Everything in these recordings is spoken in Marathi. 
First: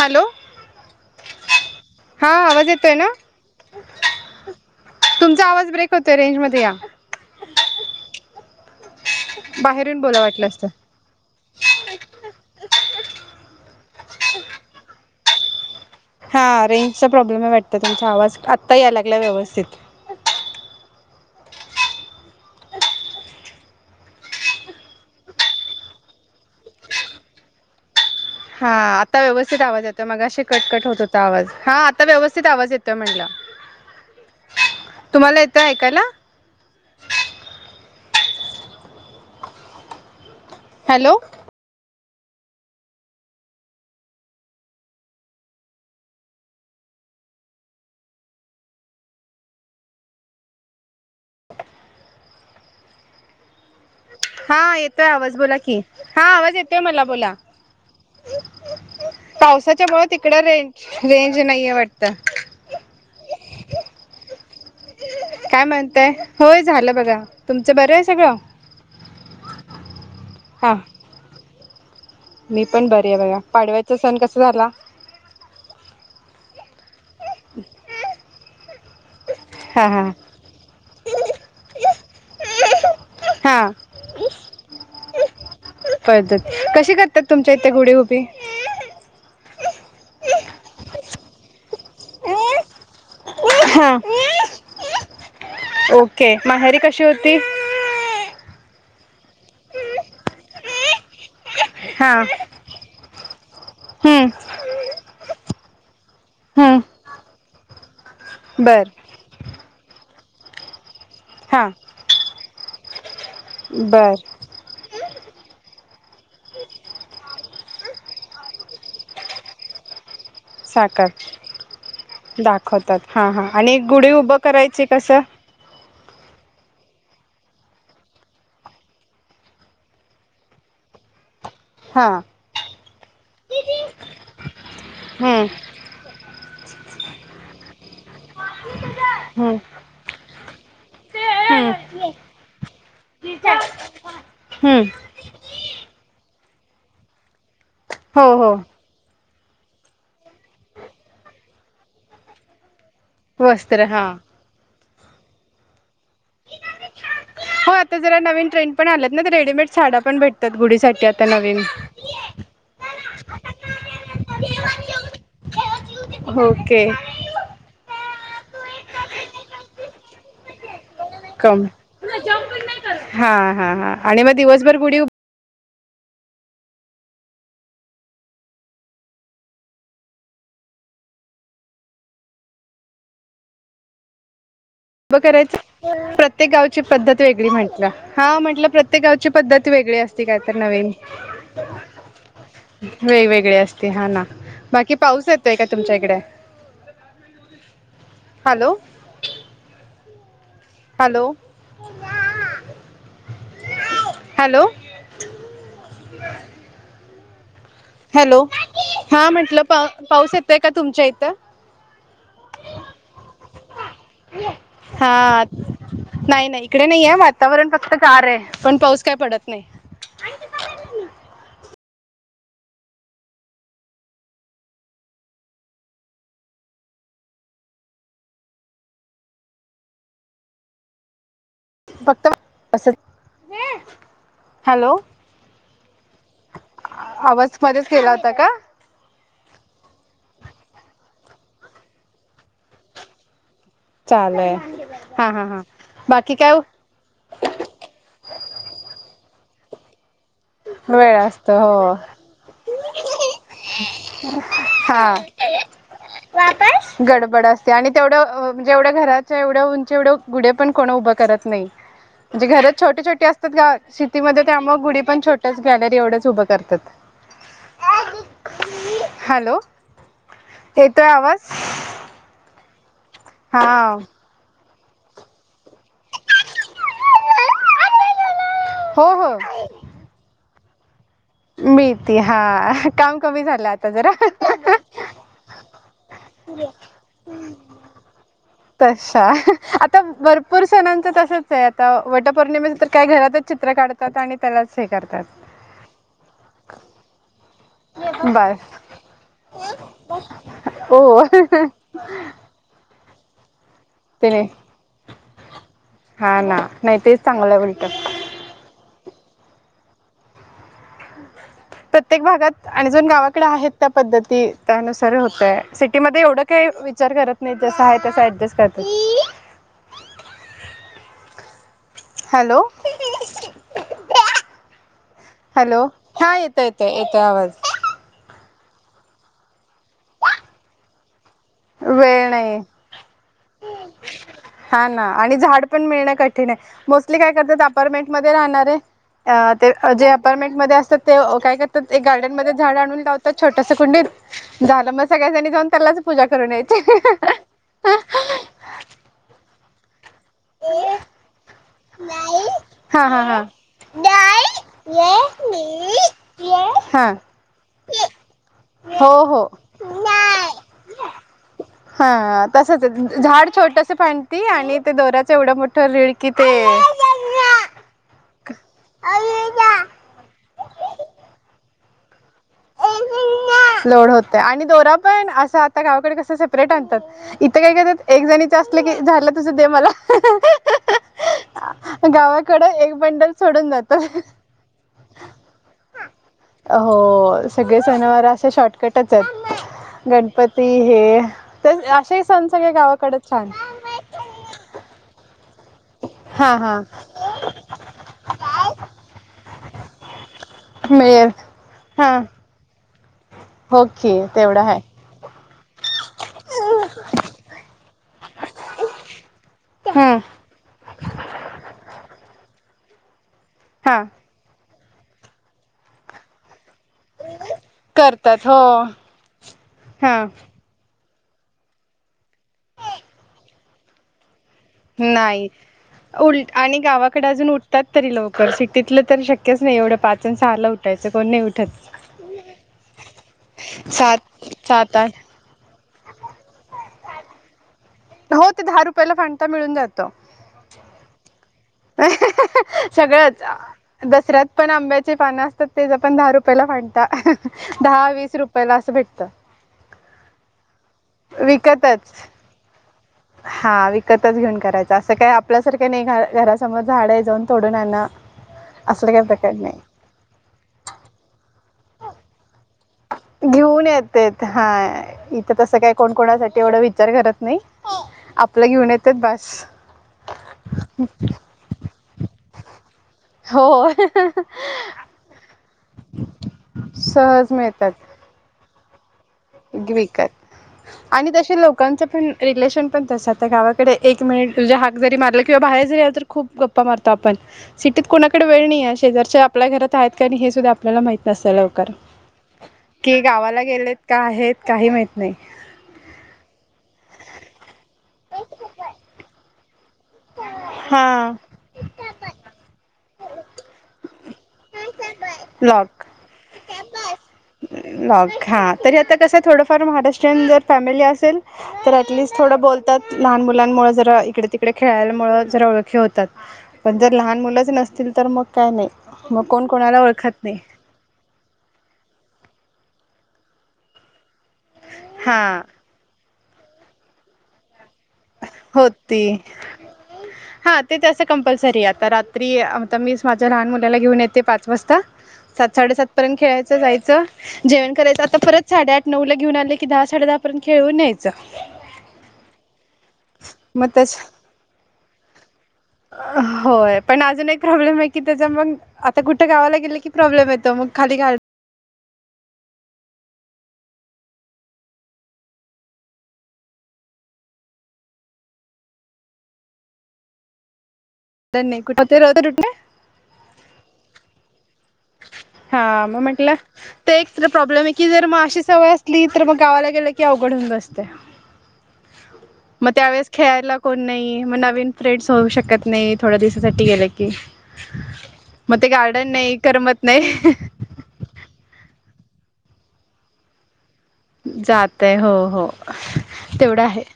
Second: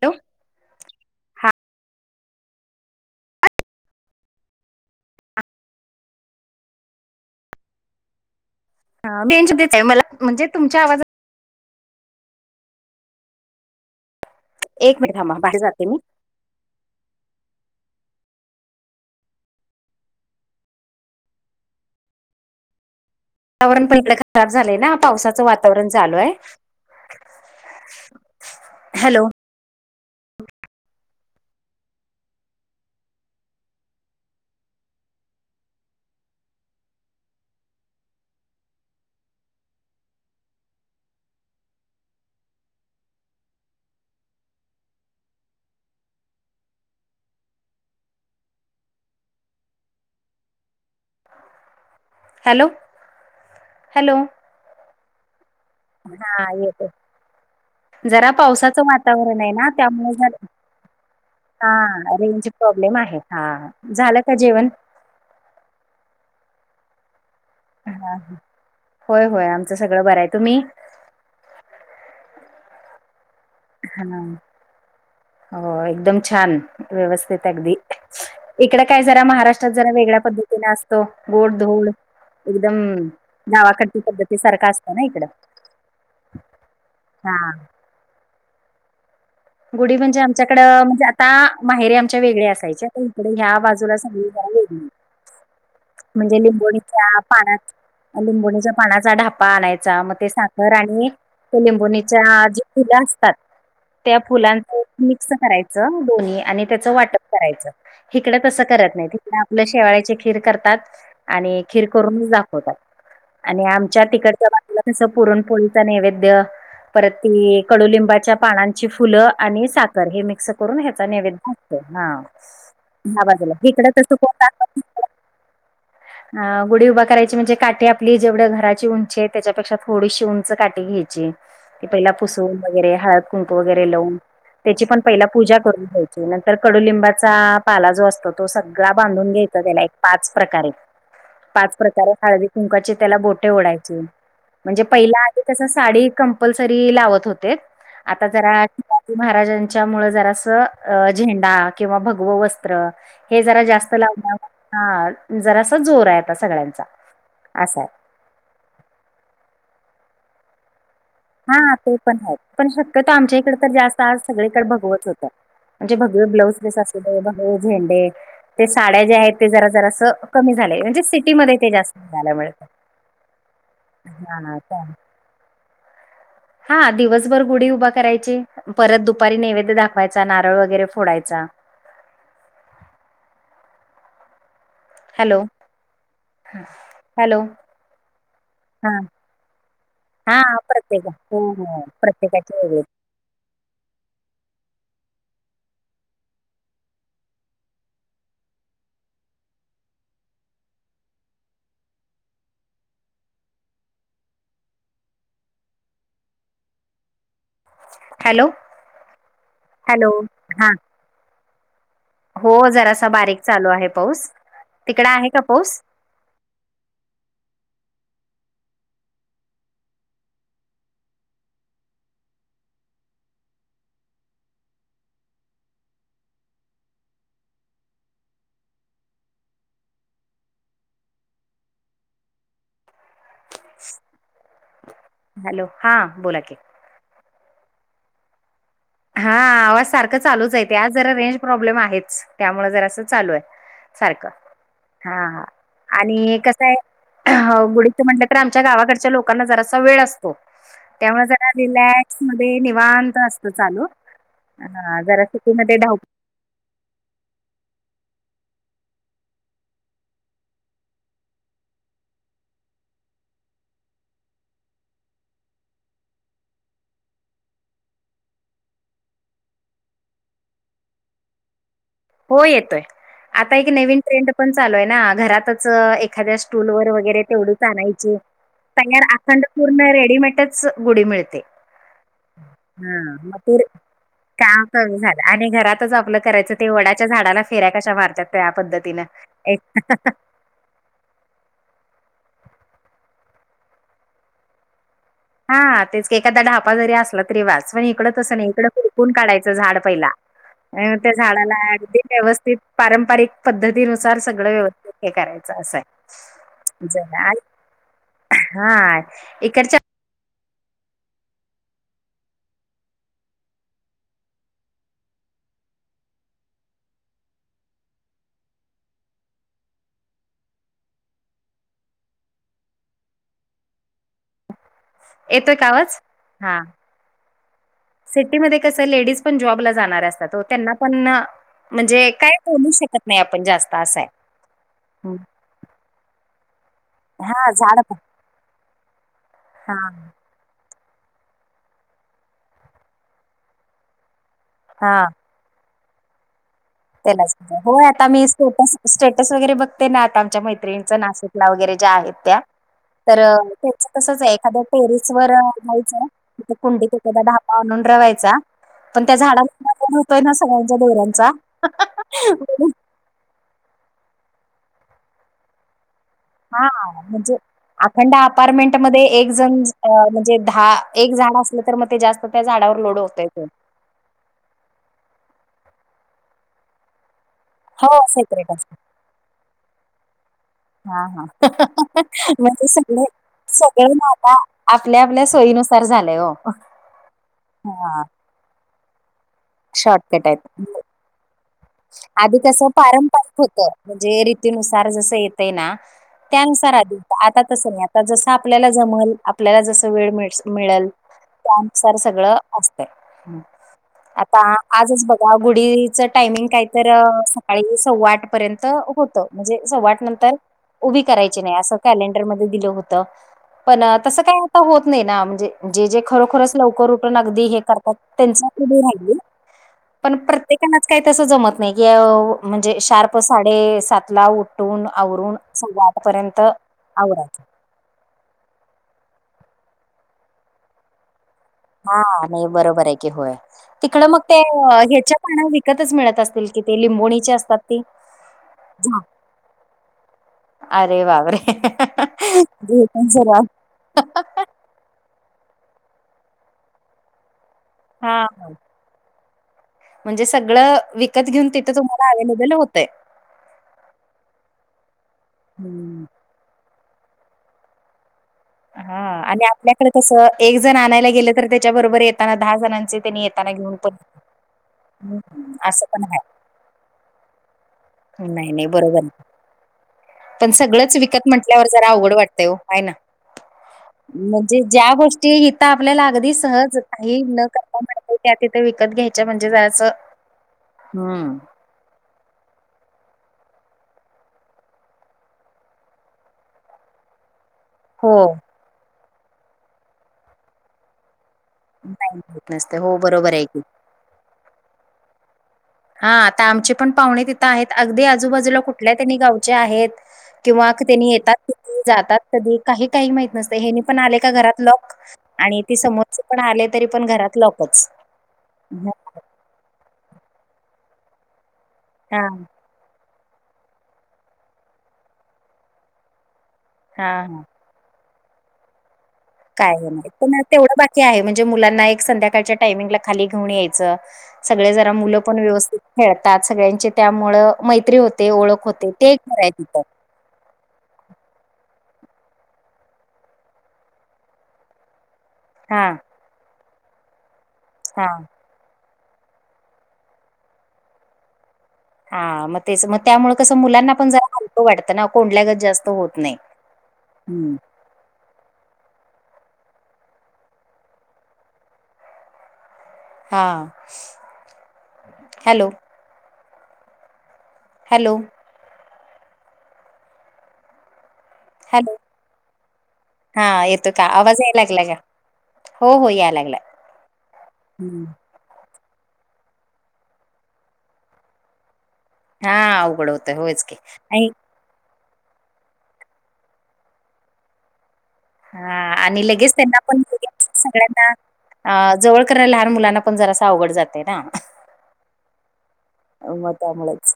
हॅलो, हां आवाज येतोय ना? तुमचा आवाज ब्रेक होतोय रेंज मध्ये या. हा रेंजमध्येच आहे बाहेर येवून मला बोला म्हणजे वाटल्यास्त. तुमच्या आवाजात एक मिनिट थांबा, बाहेर जाते मी. हा रेंजचा प्रॉब्लेम आहे वाटतं, तुमचा आवाज आत्ता याय- लागला व्यवस्थित. वातावरण पण इकडं खराब झालंय ना, पावसाचं वातावरण चालू हाय. हा, आता व्यव स्थित आवाज येतोय मगाशी कट-कट होत होता आवाज, हा आता व्यवस्थित आवाज येतोय म्हणलं. तुम्हाला येतय ऐकायला? हॅलो. [inaudible] Hello, hello? हा येतोय आवाज बोला की, हा आवाज येतोय मला बोला. जरा पावसाचं वातावरण हाय ना पावसाच्यामुळे त्यामुळे झालं, तिकडं रेंज रेंज नाहीये हा वाटतं रेंज प्रॉब्लेम आहे. हा. झालं का जेवण? काय म्हणते? होय झालं बघा, तुमचं बरं हे सगळं? होय-होय आमचं सगळं बरं हाय. तुम्ही? हा मी पण बरी हे बघा, पाडव्याचा हा सण कसा झाला? हो एकदम छान, व्यवस्थित अगदी. इकडं काय जरा महारा ष्ट्रात हा जरा हा वेगळ्या पद्धतीने असतो, गोड-धोड एकदम हा गावाकडची पद्धती सारखं असतं ना इकडं. पद्धत, कशी करत्यात हा तुमच्या इथे गुडी उभी? गुढी म्हणजे आमच्याकडं, म्हणजे आता माहेरी आमच्या वेगळे असायच्या इकडे ह्या हा बाजूला सांगली जरा वेगळी ओके म्हणजे माहेरी कशी लिंबोनीच्या होती पानात लिंबोणीच्या पानाचा ढापा आणायचा, मग ते साखर आणि हा लिंबोणीच्या जी फूल असतात. त्या हम्म फुलांच मिक्स करायच दोन्ही आणि त्याच हम्म वाटण. करायच हिकड तस बर करत नाही हिकड आपल शेवयांची खीर करतात. आणि हा खीर करून दाखवतात आणि आमच्या बर तिकडचा आपला कसा पुरणपोळीचा नैवेद्य परत ती कडुलिंबाच्या पानां ची फुल आणि साखर हे मिक्स करून ह्याचा साखर नेवैद्य दाखवतात हां दाखवतात ह्या हा हा बाजूला आणि इकड तस गुढी कोण उभं दाखवतच करायची कसं [unintelligible] [inaudible] गुढी उभा करायची म्हणजे काठी आपली जेवढ्या घराची उंची आहे त्याच्यापेक्षा थोडीशी उंच काठी घ्यायची. की हा पहिला पुसून वगैरे हळदकुंकु वगैरे लावून त्याची पण पहिला हम्म पूजा करून घ्या. नंतर कडुलिंबाचा पाला जो असतो तो सगळा बांधून हम्म घ्यायचा त्याला एक पाच प्रकारे. पाच हम्म प्रकारे हळदी कुंकाची त्याला बोटे ओढायची. म्हणजे हम्म पहिला आधी कस साडी कंपल्सरी लावत होते. हो आता हो जरा शिवाजी महाराजांच्या मुळ जरास झेंडा किंवा भगव वस्त्र. हे जरा वस्त्र जास्त हा लावण हां जरासा जोर आहे आता सगळ्यांचा. हो असा आहे. आता जरा नवीन ट्रेड पण आल्यात ना तर रेडीमेड साडा पण भेटतात गुढीसाठी. नवीन. हा ते पण आहेत पण शक्यतो आमच्या इकडे तर जास्त आज सगळीकडे भगवच होत. म्हणजे भगवे ब्लाउज पीस ओके. अस [unintelligible] झेंडे ते साड्या जे आहेत ते जरा जरास कमी झालय म्हणजे सिटीमध्ये कम ते जास्त झाल्यामुळ. हा हा हा आणि मग दिवसभर गुढी उभं हा दिवसभर गुढी उभा करायची परत दुपारी नैवेद्य दाखवायचा नारळ वगैरे फोडायचा. उभ हॅलो करायच प्रत्येक गावची पद्धत हॅलो वेगळी म्हंटल हां म्हंटल हा प्रत्येक गावची पद्धत वेगळी असते. काय हा तर नवीन प्रत्येका प्रत्येकाची वेगळी. वेगवेगळी असते हा ना. बाकी पाऊस येतोय का तुमच्या इकड? हॅलो हॅलो हॅलो हॅलो हा म्हटल पा हॅलो पाऊस येतोय का हा तुमच्या इथ? हो जरासा बारीक चालू आहे पाऊस तिकड आहे का हा पाऊस? नाही नाही इकडे नाहीये वातावरण फक्त गार आहे पण पाऊस काय पडत नाही. फक्त बस [unintelligible] हॅलो हा बोला की आवाज परत गेला होता का? हां आवाज सारखा चालूच आहे ते आज जरा रेंज प्रॉब्लेम आहेच त्यामुळे जरा चालू आहे. सारख चालय हा आणि कसय. म्हंटल तर आमच्या गावाकडच्या लोकांना जरासा वेळ असतो. वेळ त्यामुळे जरा असतो हो रिलॅक्स मध्ये निवांत असतात. चालू हा जरा सिटीमध्ये धावपळ गडबड असते आणि तेवढ जेवढ्या घराच्या एवढ उंच एवढ गुडीपण कोण उभ करत नाही. म्हणजे घर छोटी छोटी असतात सिटीमध्ये त्यामुळ गुडी पण छोटी. च गॅलरी एवढच उभ करतात. हॅलो येतोय आवाज? हो येतोय आता एक हा नवीन ट्रेंड. पण चालूय ना घरातच एखाद्या स्टूल वर वगैरे तेवढीच आणायची. हो तयार हो अखंड पूर्ण रेडीमेंटच गुढी मिळते. मिळती हा हां काम मग कमी तर झालं आता जरा कामच झाल आणि घरातच आपल करायच. ते वडाच्या झाडाला फिऱ्या कशा मारतात त्या पद्धतीनं एक. पूर सणांचं तसंचे आता. वटपौर्णिमेच तर काय घरातच चित्र काढतात. आणि त्यालाच हे करतात. हा तेच की, एखादा ढापजरी असला तरी वाच. पण इकडं तसं नाही. इकडं बस खुरपून काढायचं झाड पहिला. त्या ओ झाडाला अगदी व्यवस्थित पारंपरिक पद्धतीन नुसार तिने सगळ व्यवस्थित हे करायचं असंय. हा ना नाही तेच चांगलं उलट हा इकडच्या प्रत्येक भागात. अजून गावाकडे आहेत त्या पद्धती. त्यानुसार होतय. सिटीमध्ये एवढं काही विचार करत नाही. जस आहे तस ऍडजस्ट करत्यात. हॅलो. येतोय का हॅलो. आवाज हा येतो येतो. येतोय आवाज. सिटीमध्येध्ये कसं लेडीज पण जॉबला जाणार असतात हो. त्यांना पण म्हणजे वेळ काय नाही बोलू शकत नाही आपण जास्त असंय. हा ना. आणि झाड पण मिळणं कठीणे. मोस्टली काय हा करतात. झाड पण अपारमेंट मध्ये राहणारे अ ते हा जे आप अपार्टमेंट मध्ये असतात ते काय करतात. एक गार्डन मध्ये झाड आणून लावतात छोटसं कुंडीत. झालं मग हा सगळ्याजणी जाऊन त्यालाच पूजा करून यायची. त्यालाच. होय आता मी स्टेटस स्टेटस वगैरे बघते ना आता आमच्या मैत्रीणींच. नाशिकला वगैरे ज्या आहेत त्या. हा तर हा हा तेनच तसचे. एखाद्या टेरेस वर जायचंय कुंडीत हा एखादा आणून रवायचा. पण त्या हो झाडाला हो होतोय प्रॉब्लेम होतोना सगळ्यांच्या दोऱ्यांचा. हा तसचे. झाड छोटस फांन्टी आणि ते दोरा्याच एवढं मोठं रिळकीत हा म्हणजे अखंड अपार्टमेंट मध्ये एक जण म्हणजे दहा एक झाड असले. तर मग ते जास्त त्या झाडावर लोड होतय ते. लोड होते. आणि दोरा पण असं आता गावाकडे कस सेपरेट आणतात. इथं कय हो करतात. एक सेपरेट जणीचं असत असलं की झालं तुझ दे मला. हा हा. म्हणजे गावाकडं एक सगळे बंडल सोडून सगळं जातो. ना आता आपल्या आपल्या सोयीनुसार झालंय हो. हो सगळे हा सणवार असे शॉर्टकटचे. शॉर्टकट आहेत गणपती हे. असेही आधी सण कसं सगळे गावाकडेच पारंपरिक छान. होतं म्हणजे रीतीनुसार जस येत ना? हा त्यानुसार हा आधी. आता तसं नाही. आता जसं आपल्याला जमल आपल्याला जस वेळ मि मिळेल. त्यानुसार हा सगळं असतय. ओके आता तेवढं आहे. आजच बघ या गुढीचं टायमिंग काय तर सकाळी सव्वा आठ पर्यंत होतं. म्हणजे सव आट हम्म नंतर उभी करायची नाही असं कॅलेंडर मध्ये दिलं होत. पण हा तसं काही आता होत नाही ना. म्हणजे जे जे खरोखरच लवकर उठ ठून अगदी हे करतात. तेन गुढी राहीली. हा पण प्रत्येकानच काय तस जमत नाही. की म्हणजे शार्प साडे सातला उ ठून आवरून नाही सव्वा आठ पर्यंत आवरा. तात तरी लवकर. सिटीतलं तेन शक्यच नाही. एवढं पाचन सहा ला उठायचं. कोण नाही उठत. हा नाही बरोबरे की होय. तिकड सात मग ते सात आठ ह्याच्या पाना विकतच मिळत असतील की. ते लिंबोणीचे असतात. ती. हो ते दहा हां. रुपयाला फांठा मिळून जातो. अरे बापरे. सगळाच. दासऱ्यात पण आंब्याचे पान असतात तेच आपण दहा रुपयाला फांडत. दहा हा वीस रुपयाला असं भेटतं. म्हणजे सगळं विकत घेऊन तिथं तुम्हाला विकतच अव्लेबल होतंय. हा विकतच घेऊन करायचं असं काय आपल्यासारखं नाही घरासमोर झाड जाऊन तोडून आणा. हा असलं काही आणि प्रकार आपल्याकडे नाही कसं एक जण आणायला गेलं तर त्याच्या बरोबर येताना दहा जणांचे त्यांनी येताना घेऊन पण येतेेत हा हं, इथं तसं असं काय पण कोणकोणासाठी एवढा विचार करत नाही. नाही आपलं नाही घेऊन बरोबर आहे. येतात बस. पण सगळंच विकत म्हटल्यावर जरा अवघड वाटतंय हो हाय ना हो म्हणजे ज्या हिता आपल्याला अगदी सहज काही न सहज करता मिळतात म्हणते त्या तिथे विकत घ्यायला. विकत आणि हम्म. तशी आमचं पण रिलेशन पण तसं गावाकडे एक मिनिट तुझ्या हाक जरी मारला किंवा बाहेर जरी असेल खूप गप्पा मारतो आपण सिटीत हो. कोणाकडे वेळ नाही आहे शेजारच्या आपल्या घरात आहेत का? हे सुद्धा आपल्याला माहित नसतं अग नाही माहित नसते हो की बरोबर आहे की. गावाला गेलेत का आहेत काही माहित नाही. हा आता आमची पण पाहुणे तिथं आहेत अगदी आजूबाजूला कुठल्या त्यांनी गावचे आहेत. किंवा त्यांनी हां येतात कधी जातात कधी काही काही माहित नसते हेनी पण आले का घरात लॉक आणि ते लॉक समोरच पण आले तरी पण घरात लॉकच. तसं थोडं फार महाराष्ट्रीयन जर फॅमिली असेल हां, ऍटलिस्ट थोडं बोलते लहान मुलांमुळे जरा इकडे तिकडे खेळायमुळे जरा ओळखी होतात. पण जर हां. लहान मुलंच नसतील तर मग काय नाही. मग कोण काय कोणाला आहे पण ओळखत नाही तेवढं बाकी आहे म्हणजे मुलांना एक संध्याकाळच्या टायमिंगला खाली घेऊन यायचं. सगळे जरा मुलं पण हां व्यवस्थित खेळतात सगळ्यांचे त्यामुळ मैत्री होते. ते ओळख होते ते होती खरं हाय तिथं. हा ते तस कंपल्सरी आहे आता रात्री आता मी माझ्या लहान मुलाला घेऊन येते पाच वाजता सात हां, साडेसात पर्यंत खेळायचं जायचं जेवण करायचं हां, आता परत साडेआठ नऊ ला घेऊन आले की दहा साडे दहापर्यंत खेळू यायचं. हा मग तेच मग त्यामुळे कसं मग मुलांना पण तस जरा हलकं वाटतं ना कोंडल्यागच जास्त होत नाही. होय पण अजून हं. एक प्रॉब्लेम आहे त्याचा मग आता कुठे गावाला गेलं की प्रॉब्लेम येतो मग खाली हां हॅलो, हॅलो [unintelligible] हा येतो का आवाज यायला लागला. हो, हा हो, मग यायला म्हटलं लागला. तर एक तर प्रॉब्लेम आहे हं. की जर मग अशी सवय असली तर मग गावाला गेलं की अवघडहून बसते. हां, मग अवघड त्यावेेळेस होतं. होयच की खेळायला कोण आणि नाही मग नवीन फ्रेंड्स होऊ शकत नाही थोड्या दिवसासाठी गेलं कि हा आणि लगेच त्यांना पण लगेच [unintelligible] सगळ्यांना जवळ करायला लहान मुलांना पण जरा आवघड जाते ना. जातय हो हो मग तेवढं आहे. त्यामुळेच.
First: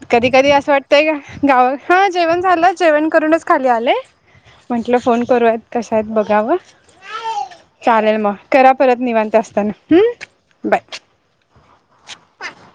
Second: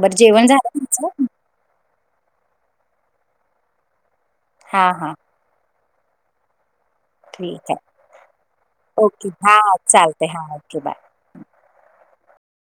बरं कधी जेवण कधी झालं असं वाटतंय का तुमचं? गाव हां जेवण झालं जेवण करूनच खाली आले हां, म्हटलं हां. फोन करूयात. कश्या आहेत बघावं ठीक आहे. चालेल मग करा परत ओके. निवांत हां, असताना चालतंय. हां, हम्म ओके. बाय